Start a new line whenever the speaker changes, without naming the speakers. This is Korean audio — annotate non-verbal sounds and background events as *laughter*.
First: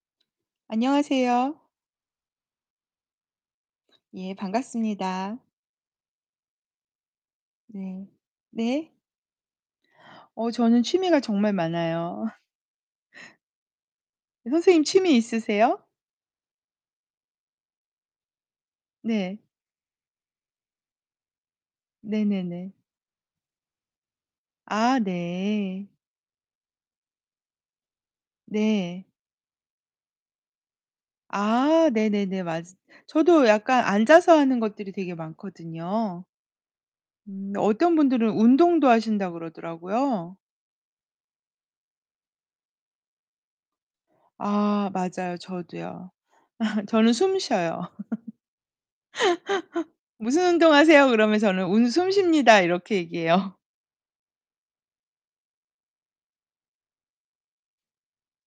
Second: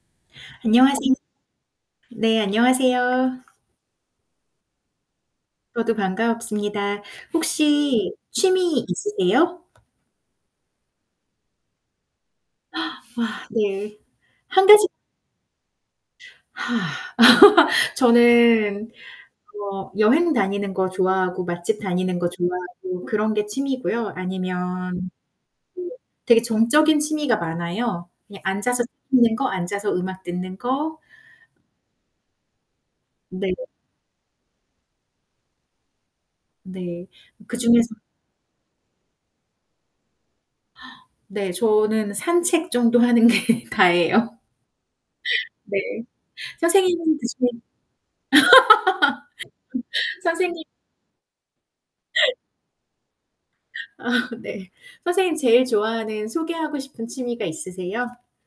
안녕하세
안녕하세요.
네 안녕하세요.
예 반갑습니다.
저도 반갑습니다.
네.
혹시 취미
네.
있으세요?
어 저는 취미가 정말 많아요.
*gasps* 아 네. 1
선생님
가지
취미 있으세요?
*sighs* *laughs* 저는
네.
뭐 여행 다니는 거 좋아하고 맛집 다니는 거
네네네.
좋아하고 그런 게 취미고요. 아니면
아
네
네.
되게 정적인 취미가 많아요. 그냥 앉아서 책
네.
읽는 거, 앉아서 음악 듣는 거
아 네네네. 맞으 저도
네.
약간 앉아서 하는 것들이 되게 많거든요.
네.
음.
그중에서
어떤 분들은 운동도 하신다 그러더라고요.
네. 저는 산책 정도 하는 게 다예요.
아 맞아요.
네.
저도요. *laughs* 저는
선생님은
숨
그중에
쉬어요. *laughs*
*laughs*
"무슨
선생님
운동하세요?" 그러면 "저는 운 숨 쉽니다." 이렇게 얘기해요.
아 네. 선생님 제일 좋아하는 소개하고 싶은 취미가 있으세요?